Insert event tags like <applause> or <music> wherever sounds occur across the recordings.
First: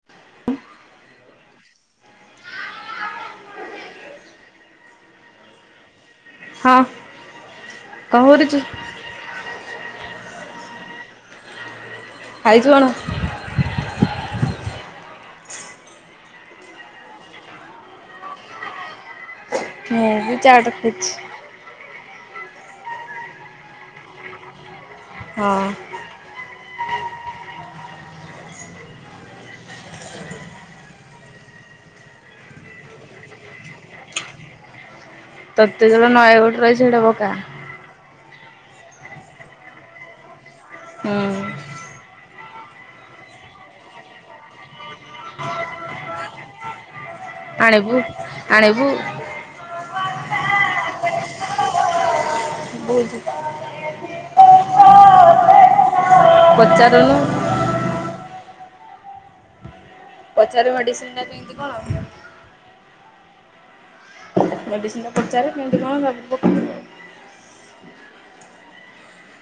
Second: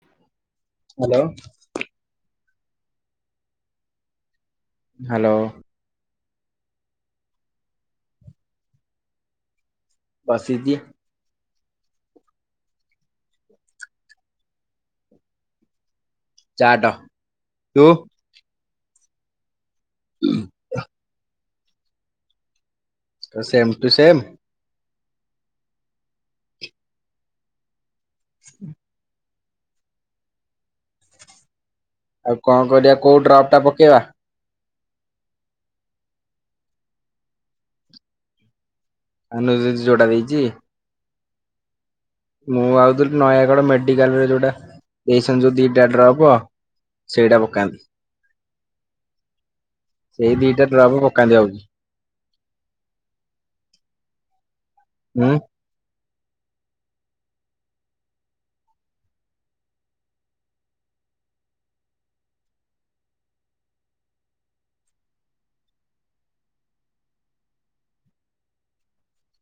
<unintelligible> Hello! Hello! ହଁ କଣ କରୁଛୁ? ବସିଛି। ଖାଇଛୁ କଣ? ଚାଟ, ତୁ? ମୁଁ ବି ଚାଟ ଖାଇଛି। Same to same? ହଁ। ଆଉ କଣ କରିବା କୋଉ ଡ୍ରପ୍ ଟା ପକେଇବା? ତତେ ଜଦି ନୟାଗଡ଼ରୁ ଆସିଛି ସେଇଟା ପକା। ଅନୁ ଦିଦି ଯୋଉଟା ଦେଇଛି। ହୁଁ। ମୁଁ ଭାବୁଥିଲି ନୟାଗଡ ମେଡିକାଲରେ ଯୋଉଟା ଦେଇଛନ୍ତି ଯୋଉ ଦିଟା ଡ୍ରପ। ସେଇଟା ପକାନ୍ତି, ଆଣିବୁ ଆଣିବୁ ସେଇ ଦିଟା ଡ୍ରପ ପକାନ୍ତି ଭାବୁଛି। <unintelligible> ହୁଁ ପଚାରୁନୁ? ପଚାରେ ମେଡିସିନ ନା କେମିତି କଣ? ମେଡିସିନ୍ ଟା ପଚାରେ କେମତି କଣ ଲାଗିବ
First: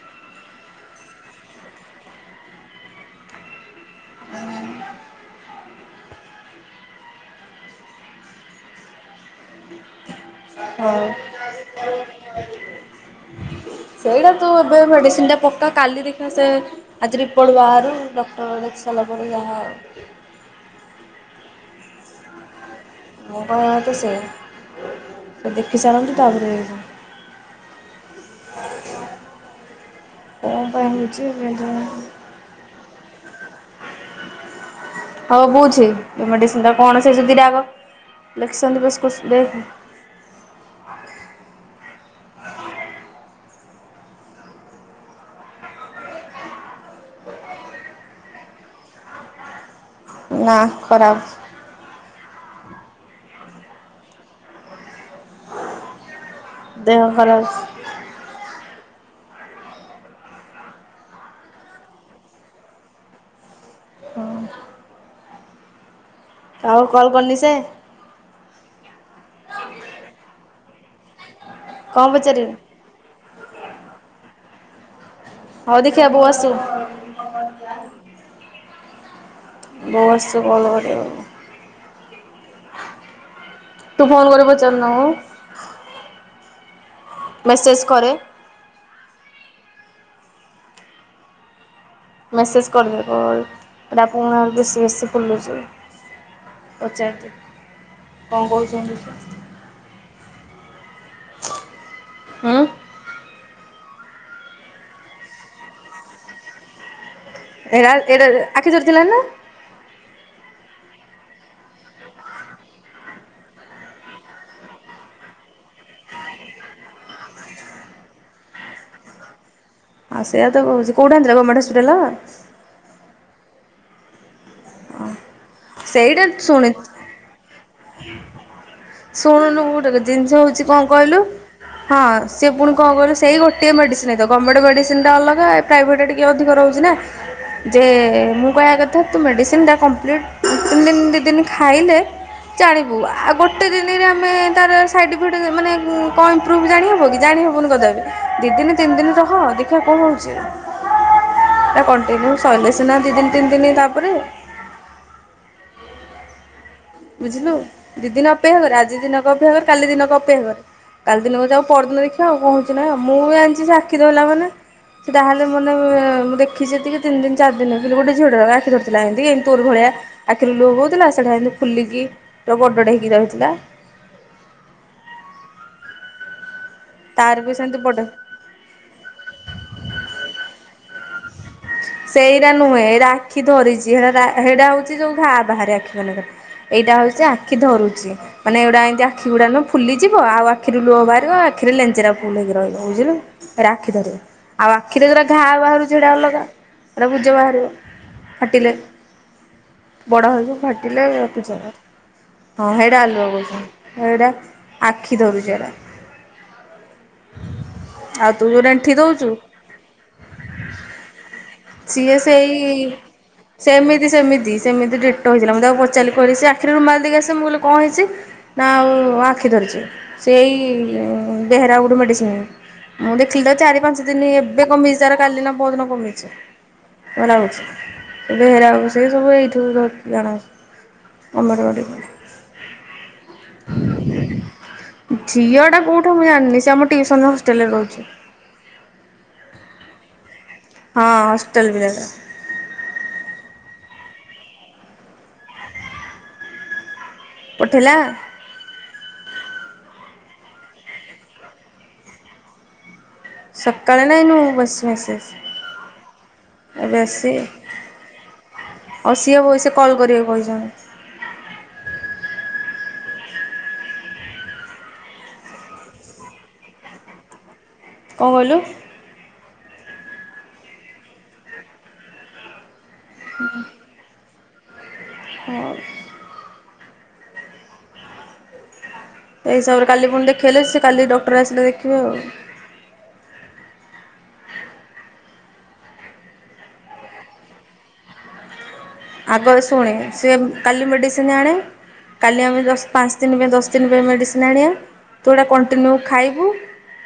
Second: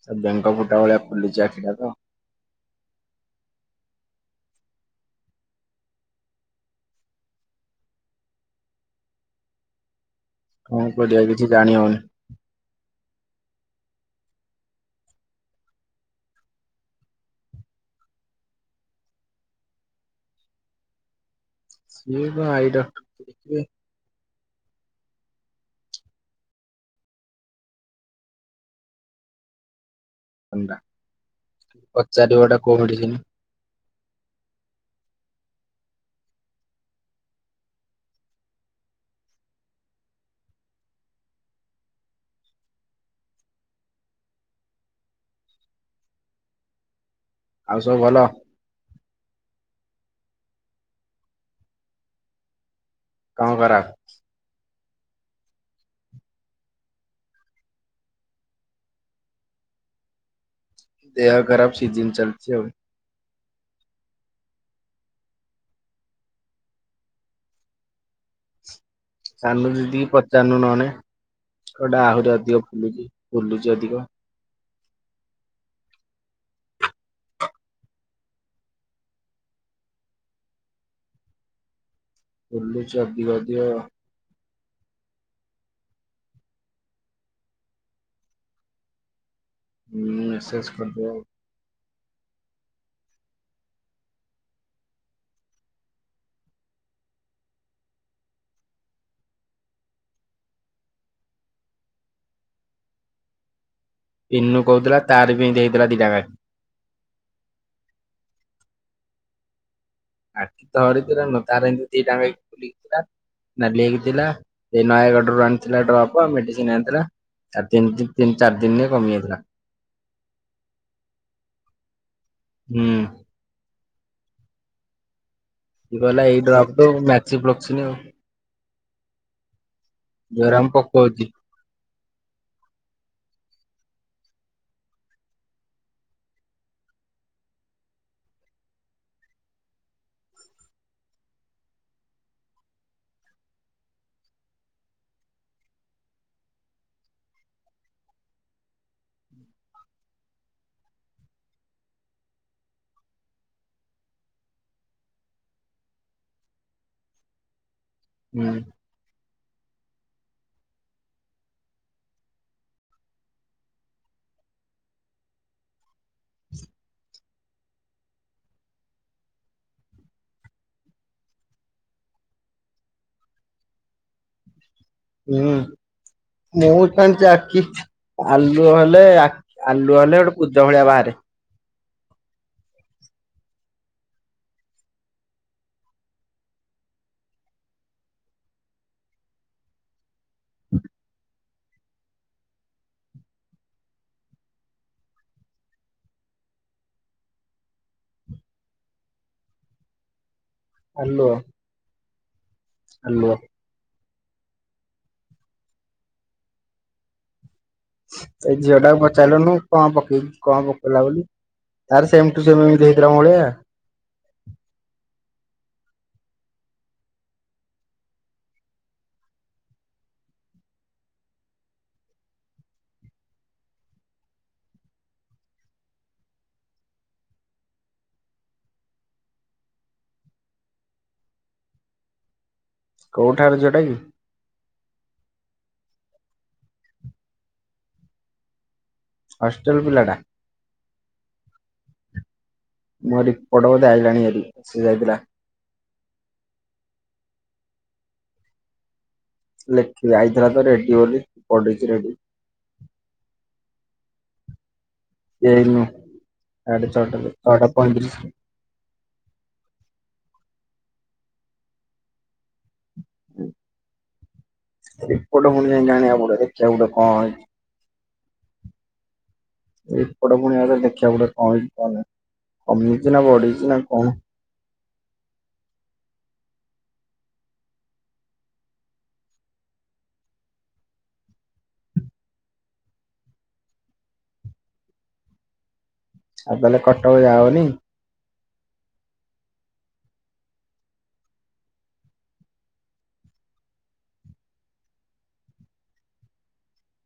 ସେ ବେଙ୍ଗ ଫୁଟା ଭଳିଆ ଫୁଲିଛି ଆଖିଟା ତ। କଣ ହଉ। କରିବା କିଛି ଜାଣି ହଉନି। ସେଇଟା ତୁ ଏବେ ମେଡିସିନ ଟା ପକା କାଲି ଦେଖା ସେ ଆଜି ରିପର୍ଟ ବାହାରୁ ଡକ୍ଟର ଦେଖି ସାରିଲା ପରେ ଯାହା ଠିକ ଆଇ ଡକ୍ଟର। ମ ଦେଖିବେ କଣ ତ ସେଇଆ ଦେଖି ସାରନ୍ତୁ ତାପରେ କଣ ପାଇଁ ହଉଛି କେଜାଣି। ପଚାରିବା ଟା କଉଠି? ହଉ ବହୁଛି ମେଡ଼ିସିନ ଟା କଣ ସେ ଯଦିଟାକ ଲେଖିଛନ୍ତି ବେଶ ଦେ ଆ। <inaudible> ଆଉ ସବୁ ଭଲ। ନା ଖରାପ। କଣ ଖରାପ? ଦେହ ଖରାପ। ଦେହ ଖରାପ ସିଜିନ ଚାଲଛି ଆଉ। ହଁ ଆଉ କଲ୍ କରିନି ସେ। ସାନୁ ଦିଦି ପଚାରୁଲୁନେ <unintelligible> କଣ ଆହୁରି ପଚାରିବେ ଅଧିକ ଫୁଲଛିି। ଫୁଲୁଛି ଅଧିକ। ହଉ ଦେଖିବା ବୁ ଆସୁ। ବଉ ଆସୁ କଣ କରିବା ଆଉ। ଫୁଲୁଛି ଅଧିକ ଅଧିକ। ତୁ ଫୋନ କରି ପଚାରୁନୁ। ମେସେଜ୍ କରେ। ଁ ମେସେଜ କରି ଦେଉ। ମେସେଜ୍ କରିଦେ କଲ୍ ଏଇଟା ପୁଣି ବେଶୀ ବେଶୀ ଫୁଲିଛି। ପଚାରି ଦେ କଣ କହୁଛନ୍ତି ସେ। ହୁଁ। ଇନୁ କହୁଥିଲା ତାର ବି ଦେଇଦେଲା। <unintelligible> ଏଟ ଏଟା ଆଖି ଚରିଥିଲା ନା। ଆଖି ତ ହରିିତ ତାର ଏମିତି ଦିଟା। <unintelligible> ଠିକ ଠାକ ଲାଲି ହେଇଥିଲା ସେ ନୟାଗଡ଼ ରୁ ଆଣିଥିଲା ଡ୍ରପ୍ ମେଡିସିନ ଆଣିଥିଲା। ଚାରି ତିନ ତିନି ଚାରି ଦିନରେ କମିଯାଇଥିଲା। ଆଉ ସେୟା ତ କଉଛି କୋଉଠା ଆଣିଥିଲା ଗଭର୍ଣମଣ୍ଟ ହପିଟାଲସ୍। ହୁଁ। ସେଇଟା ଗଲା ଏଇ ଶୁଣି ଡରପ୍ କୁ ମେଚି <unintelligible> ଆଉ। ଶୁଣୁନୁ ଗୋଟେ ଜିନିଷ ଜୋରାମ ହଉଛି କଣ କହିଲୁ। ପକଉଛି ହଁ ସିଏ ପୁଣି କଣ କିଲେ ସେଇ ଗୋଟିଏ ମେଡ଼ିସିନ ହେଇ ତ ଗମେଣ୍ଟ ମେଡ଼ିସିନଟା ଅଲଗା। ପ୍ରାଇଭେଟରେ ଟିକେ ଅଧିକ ରହୁଛି ନା। ଯେ ମୁଁ କହିବା କଥା ତୁ ମେଡ଼ିସିନ ଟା କମ୍ପ୍ଲିଟ୍ ତିନି ଦିନ ଦୁଇ ଦିନ ଖାଇଲେ ଜାଣିବୁ ଆଉ ଗୋ <inaudible> ଆମେ ତାର ସାଇ୍ ଇଫେକ୍ଟ ମାନେ କଣ ମ୍ପ୍ରୁଭ୍ ଜାଣିହେବ କି ଜାଣି ହେବନି କଦା ଏବେ। ଦି ଦିନ ତିନି ଦିନ ରହ ଦେଖିବା କଣ ହଉଛି। ହ। <inaudible> କଣ୍ଟିନ୍ୟୁ ସରିଲେ ସିନା ଦି ଦିନ ତିନି ଦିନ ତାପରେ ବୁଝିଲୁ ଦି ଦିନ ହୁଁ। ଅପେକ୍ଷା କର ଆଜି ଦିନ କ ଅପେକ୍ଷା କର କାଲି ଦିନ କ ଅପେକ୍ଷା କର। କାଲି ଦିନକୁ ଯ ଆଉ ପରଦିନ ଦେଖିବା ଆଉ କହୁୁଛି ନାହିଁଉ ମୁଁ ବି ଆଣିଛି ସାଖି ଦେଲା ବାଲା। ସେ ତାହେଲେ ମାନେ ମୁଁଖି ଯେତିିତିନ ଦିନ ଚାର ଦିନିଲ ଗୋଟେ ଝିଅଟା ବା ଆଖି ଧରଥିଲା ଏମିତି ଏମତୋର ଭଳିଆ, ଆଖିରୁ ଲୁହ ବହୁଉଥିଲା ସେଟା ଏତି ଫୁଲିକି ଗଡଡେ ହେଇକି ରହିଥିଲା, ହୁଁ ମୁଁ କାଣିଛି ତାର ବି ଆଖି, ସେମିତି ବଡ ଆଲୁ ହେଲେ ଆଖ୍ ଆଲୁ ହେଲେ ଗୋଟେ କୂଜ ଭଳିଆ ବାହାରେ, ସେଇଟା ନୁହେଁ ଏଇଟା ଆଖି ଧରିଛି ସେଟା ସେଇଟା ହଉଛି ଯୋଉ ଟା ବାହାରେ ଆଖି ମନେକରେ, ଏଇଟା ହଉଛି ଆଖି ଧରୁଛି ମାନେ ଏଇଡା ଏମତି ଆଖି ଗୁଡ଼ା ନୁ, ଫୁଲିଯିବ ଆଉ ଆଖିରୁ ଲୁହବହାର, ଆଖିରେ ଲେଞ୍ଚେରା ପୁଲ ହେକି ରହିବ ବୁଝିଲୁ ଏଇଟା ଆଖି ଧରିବ ଆଉ ଆଖିରେ ଯୁରା ଘା ବାହାରୁ ଛିଡା ଅଲଗା, ଏଟା ଭୂଜ ବାହାରିବ ଫାଟିଲେ ବଡ଼ ହେବ ଫାଟ୍ ଡିଲେଭ ଆଲୁଅ ରଖିଛ ହଁ ହେଇଡ଼ା ଆଲୁଆ ଆଲୁଅ। କହୁଛ, ଏଇଟା ଆଖି ଧରୁଛ ଏଟା, ଆଉ ତୁ ଯୋଉ ଏଣ୍ଠି ଦଉଛୁ, କଁ ପକେଇ କଣ ପକେଇଲା ବୋଲି ତାର ସେମ୍ ଟୁ ସେମ୍ ହେଇଥିଲା ଭଳିଆ, ସେମିତି-ସେମିତି-ସେମିତି ଡେଟଲ୍ ହେଇଥିଲା ମୁଁ ତାକୁ ପଚିଲିହିଲି ସେ ଆଖିରେରୁୁମାଲ୍ ଦେଇକିସ ମୁଁ କହିଲି କଁ ହେଇଛି, ନା ଆଉ ଆଖି ଧରିଛେ ସେଇ ଦେହରେ ଆଉ ଗୋଟେ ମେଡ଼ିସିନ୍, ମୁଁ ଦେଖିଲି ତ ଚାରି ପାଞ୍ଚ ଦିନ ଏବେ କମିଶିବାର କାଲି ନା ବହୁତ୍ ଦିନ କମିି, ଭଲ ହଉଛି ବେହେରା ଆ ସେ ସବୁ ଏଇଠିବୁ ଧର ଜଣାଛି, <unintelligible> କୋଉଠାରୁ ଝିଅଟା କି? ଝିଅଟା କେଉଁଠୁ ମୁଁ ଜାଣିନି ସେ ଆମ ଟିଉସନ ର ହଷ୍ଟେଲ୍ ରେ ରହୁଛି, ହଷ୍ଟେଲ୍ ପିଲାଟା? ହଁ ହଷ୍ଟେଲ ପିଲାଟା, ମୁଁ ଆରି ପଡ ବଧେ ଆଇଗଣି ଆରି ସେ ଯାଇଥିଲା, ପଠେଇଲା, ଲେଖିବି ଆଇଥିଲା ତ ରେଡ଼ି ବୋଲି ପଢେଇଛି ରେଡ଼ି, ସକାଳେ ନାଇଁନୁ ବସ୍ ମେସେଜ୍, ଏଇନୁ ସାଢ଼େ ଛଅଟା-ଛଅଟା ପଇଁତିରିଶ୍, ଆଉ ସିଏ ବଇସେ କଲ୍ କରିବେ ବହି ଜଣେ, ରିପଟ ପୁଣି ଯାଇକି ଆଜାଣିବା ପଡ଼ିବ ଦେଖିବାକୁ ଗୋଟେ କଣ ହେଇଛି, କଁ କହିଲୁ, ଏ ଏପଟ ପୁଣି ଆରେ ଦେଖିବାକୁ ଗଡ଼େ କଣ ହେଇଛି କନ କମେଇଛି ନା ବଢିଛି ନା କଣ, ହଉ, ତ ହିସାବରେ କାଲି ପୁଣି ଦେଖେଇଲେ ସେ କାଲି ଡକ୍ଟର ଆସିଲେ ଦେଖିବେ ଆଉ, ଆଉ ତାହେଲେ କଟକ ଯାଉ ହଉନି? ଆଗରେ ଶୁଣେ ସେମ୍ କଲି ବେଡ଼ିସିନିଆଣେ, କାଲି ଆମେ ଦଶ ପାଞ୍ଚ ଦିନ ପାଇଁ ଦଶ ଦିନ ପାଇଁ ମେଡ଼ିସିନ୍ ଆଣିବା ତୁଟା କଣ୍ଟିନ୍ୟୁ ଖାଇବୁ,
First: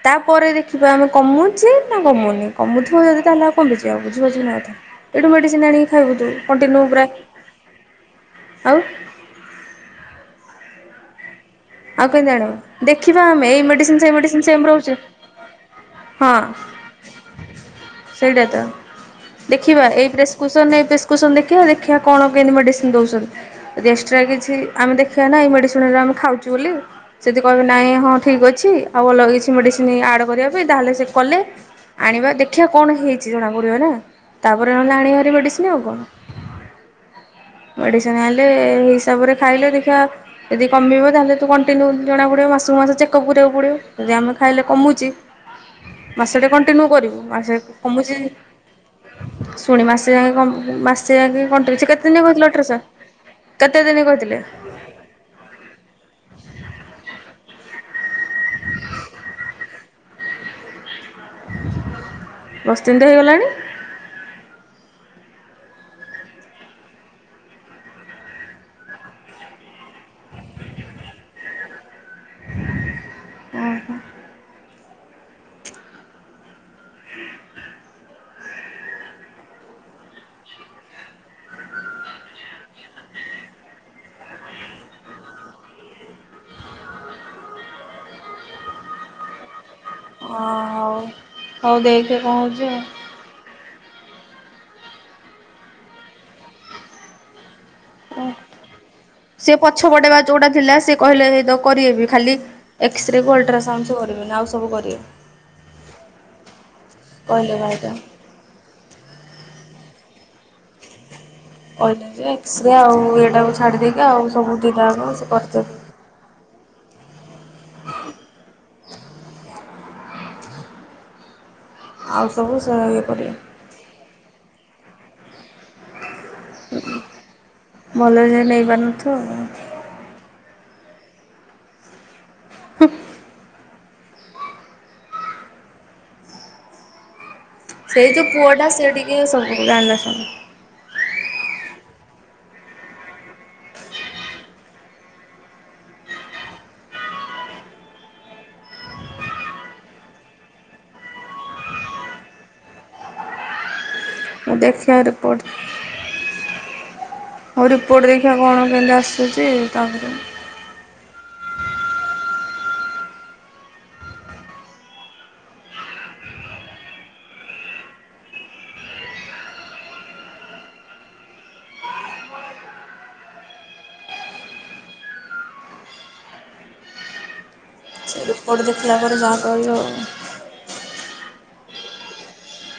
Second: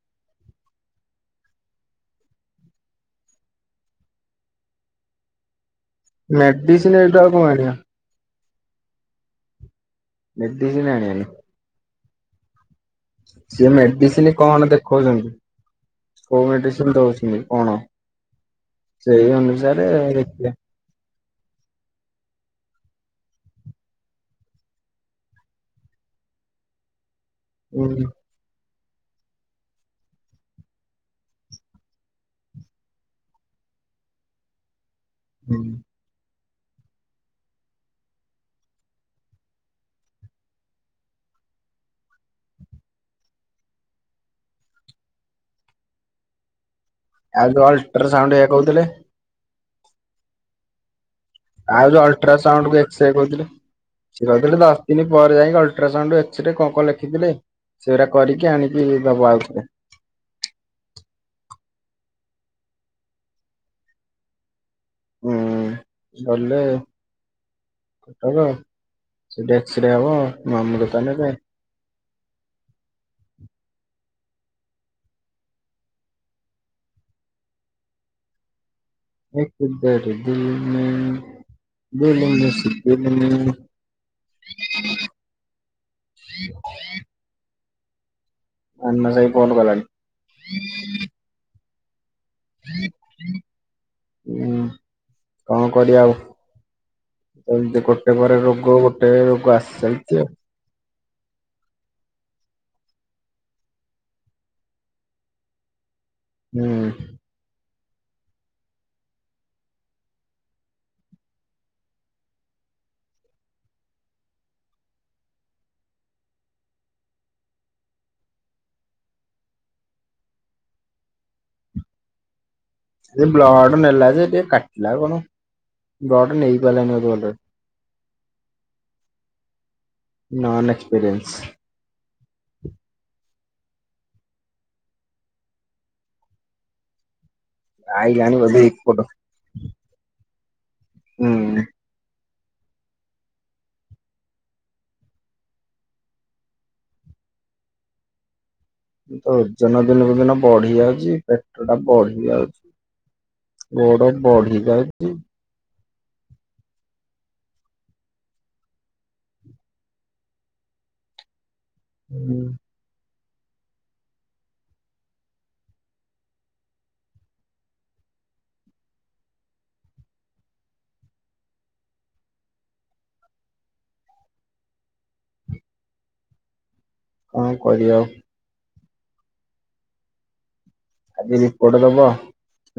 ତାପରେ ଦେଖିବା ଆମେ କମୁଛି ନା କମୁନି କମୁଥିବ ଯଦି ତାହେଲେ ଆଉ କମିଯିବା ବୁଝିପାରୁଛ ନା କଥା, ଏଇଠୁ ମେଡିସିନ ଆଣିକି ଖାଇବୁ ତୁ କଣ୍ଟିନ୍ୟୁ ମେଡିସିନ ପୁରା ଏଇଠୁ ଆଉ କଣ ଆଣିବା ଆଉ, <unintelligible> ଆଉ କେମିତି ଜାଣିବା ଦେଖିବା ଆମେ ଏଇ ସିଏ ମେସିନ୍ ସେଇ ମେଡିସିନ ମେସିନ୍ ସେ କଣ ରହୁଛେ, ଦେଖଉଛନ୍ତି। କୋଉ ମେଡ଼ିସିନ୍ ଦଉଛନ୍ତି କଣ? ସେଇଟା ତ ସେଇ ଅନୁସାରେ ଦେଖିବା ଏଇ ଦେଖିବା। ପ୍ରେସକ୍ରସଇ ଏତେ ସ୍, କୁ ସନ୍ ଦେଖିବା-ଦେଖିବା କଣ କେମିତି ମେଡ଼ିସିନ୍ ଦଉଛନ୍ତି, ଏକ୍ସଟ୍ରା କିଛି ଆମେ ଦେଖିବା ନାଁଈ ଏଇ ମେଡ଼ିସିନ୍ ଗୁରା ଆମେ ଖାଉଛୁ ବୋଲି ସେ ଜଦି କହିବେ ହୁଁ ନାଇଁ ହଁ, ଠିକ୍ ଅଛି ଆଉ ଅଲଗାକିଛି ମେଡ଼ିସିନ ଆଡ଼୍ କରିବା ପାଇଁ ତାହେଲେ ସେ କଲେ, ଆଣିବା ଦେଖିବା କଣ ହେଇଛି ଜଣାପଡିବ ନା ତାପରେ ନହେଲେ ଆଣିବା ହାରି ହୁଁ ମେଡିସିନ ଆଉ କଣ। ମେଡିସିନ ଆଇଁଲେ ହିସାବରେ ଖାଇଲେ ଦେଖିବା ଯଦି କମିବ ତାହେଲେ ତ କଣ୍ଟିନ୍ୟୁ ଜଣା ପଡ଼ିବ ମାସକୁ ମାସ ଚେକଅପ୍ କରିବାକୁ ପଡ଼ିବ ଯଦି ଆମେ ଖାଇଲେ କମୁଛି ମାସଟେ କଣ୍ଟିନ୍ୟୁ କରିବୁ ଆଉ ମାସେ ଯୋଉ କମୁଛି ଅଲଟ୍ରାସାଉଣ୍ଡ ଏଇଆ କହୁଥିଲେ ଶୁଣି ମାସେ ଯାଙ୍କେ କମ୍ ମାସେ ଯାଙ୍କେ ଆଉ ଯୋଉ ଅଲଟ୍ରାସାଉଣ୍ଡ କୁ ଏକ୍ସରେ କହୁଥିଲେ। କେତେ ଦିନ ସିଏ କହିଥିଲେ କଇଥିଲେ ଦଶ ଥିଲି ପରେ ଯାଇଁକି ଅଲଟ୍ରାସାଉଣ୍ଡ ଏକ୍ସରେ କଣ କଣ ଲେଖିଥିଲେ ସେଉରା କରିକି ଆଣିକି ବାବୁ ଆଉଥିଲେ। <unintelligible> ହେଇଗଲାଣି। ହୁଁ ଗଲେ? ସେଠି ଏକ୍ସିରେ ହବ ମାମୁ ଦୋକାନରେ। ଓ ହୋ ଏକ। ବାର ଦିଲ ନେ ଦିଲ୍ ମେ ସେ ଦିଲ ନେ। ମାନସ ଭାଇ ଫୋନ କଲାଣି। ଅ ହୋଉ ହୋଉ ଦେଖ କଣ ହୋଉଚି ଆଉ। <unintelligible> କଣ କରିବା ଆଉ <unintelligible> ଗୋଟେ ପରେ ରୋଗ ଗୋଟେ ରୋଇ ସେ ଆସି ପଛପଟେ ବା ସାରିଚି ଆଉ। ଯୋଉଟା ଥିଲା ସେ କହିଲେ ନି ତ କରିବେବି ଖାଲି ଏକ୍ସରେ କୁ ଅଲଟ୍ରାସାଉଣ୍ଡ ସେ କରିବେନି ଆଉ ସବୁ କରିବେ। ହୁଁ କହିଲେବା ଏଇଟା। ଅଲ୍ଟ୍ରା ଏକ୍ସରା ଆଉ ଇଏ ଟାକୁ ଛାଡ଼ି ଦେଇେଇକି ଆଉ ସବୁ ଦିଟା ଆଙ୍କ ସେ କରିଚନ୍ତି। ଆଉ ସବୁ ସେ ଏ କରିବେ। ବ୍ଲଡ଼ ନେଲା ଯେ ଟିକେ କଟିଲା ଆଉ କଣ ବ୍ଲଡ ନେଇପାରିଲା ନେଇ ବୋଧେ ଭଲରେ। ଭଲରେ ସିଏ ନେଇପାରୁ ନଥିବ। Non experience. ହୁଁ ସେଇ ଯୋଉ ଆଇଲାଣି ପୁଅ ବୋଧେ ଟା ସେ ଏପଟ ଟିକେ ସବୁ ଜାଣିଲା ସୁଣିଲା। ହୁଁ ମୁଁ ତ ଓଜନ ଦିନକୁ ଦିନ ବଢି ଯାଉଛି ପେଟ ଟା ବଢି ଯାଉଛି। ଓଡମ୍ ଦେଖିଆ ରିପୋର୍ଟ। ହୋଉ ରିପୋର୍ଟ ଦେଖିବା କଣ କେମିତି ଆସୁଛି ତାପରେ ହୁଁ କଣ କରିବା ଆଉ ସେ ରିପୋର୍ଟ ଦେଖିଲା ପରେ ଯାହା କହିବ ଆଉ। ଆଜି ରିପୋର୍ଟ ଦବ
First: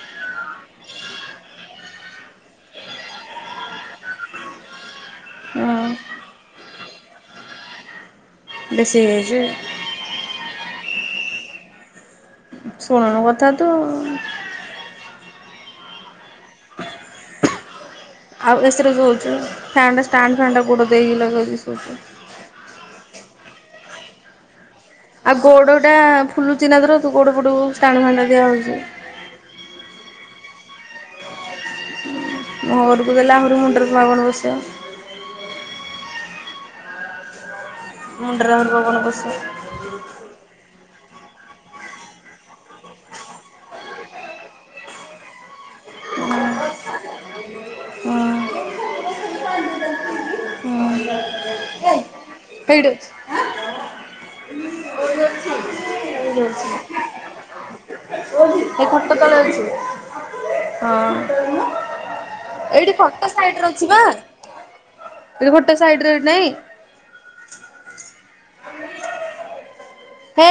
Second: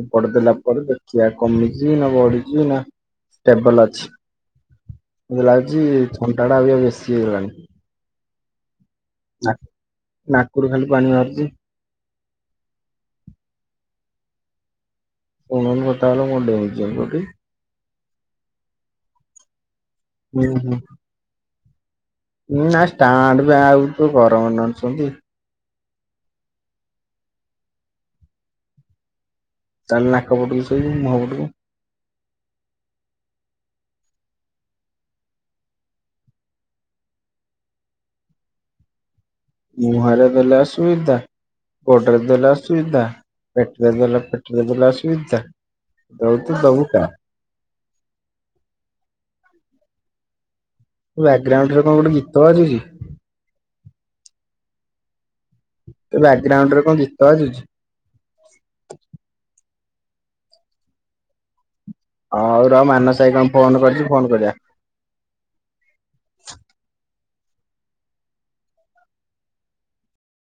ରିପୋର୍ଟ ଦେଲା ପରେ ଦେଖିବା କମିଛି ନା ବଢିଛି ନା ଷ୍ଟେବଲ ଅଛି ମତେ ଲାଗୁଛି ହଁ ଥଣ୍ଡା ଟା ଅବିକା ବେଶୀ ହେଇଗଲାଣି। ବେସି ହେଇଯାଇଛ ନା ନାକରୁ ଖାଲି ପାଣି ବାହାରୁଛି। ଶୁଣନ କଥା ତ ଆଉ। ସୁଣୁନୁ କଥା ଓରା ମୋର ଡେଉଁଚି ଓକେ। ଆଉ ଏସିରେ ରହୁଛ ଫ୍ୟାନ ଟା ଷ୍ଟାଣ୍ଡ ହୁଁ ଫ୍ୟାନ ଟା ହୁଁ। ଗୋଡ ଦେଇକି ଲଗେଇକି ସୋଉଚ। ନା ଷ୍ଟାଣ୍ଡ ଫ୍ୟା ଆଉ କଣ ଗରମ ନହନେ ସୁଅନ୍ତି। ଆଉ ଗୋଡଟା ଫୁଲୁଚିନା ତୋର। ତୁ ଗୋଡ ପଟୁ ଷ୍ଟାଣ୍ଡ ଫ୍ୟାନଟା ଦିଆହଉଚି। ତା ହେଲେ ନାକ ପଟକୁ ଶୋଇବୁ ମୁହଁ ପଟକୁ। ମୁଁ ଘରକୁ ଗଲେ ଆହୁରି ମୁଣ୍ଡରେ ପୁଣି ଆଉକଣ ପସେ। ମୁଣ୍ଡରେ ଆହୁରି କଣ କଣ ପସେ? ମୁଁହରେ ଦେଲେ ଅସୁବିଦା। ଗୋଡରେ ଦେଲେ ଅସୁବିଦା। ପେଟରେ ଦେଲେ ପାଟିରେ ଅସୁବିଦା। ଦଉଚୁ ତ ଦବୁ କଣ? ଉଁ। ବ୍ୟାଗ୍ରାଉଣ୍ଡରେ କଣ ଗୋଟେ ଗୀତ ବାଜୁଚି? <inaudible> ତୋ ବ୍ୟାଗ୍ରାଉଣ୍ଡରେ କଣ ଗୀତ ବାଜୁଛି? ସେଇ ଖଟ ତଳେ ଅଛି। ହଉ ରହ ଏଇଠି ମାନସ ଖଟ ଭାଇ କଣ ସାଇଡରେ ଫୋନ ଅଛି ବା। କରିଛି ଫୋନ କରିବା ଗୋଟେ ସାଇଡରେ ନାଇଁ? ସେଇଟି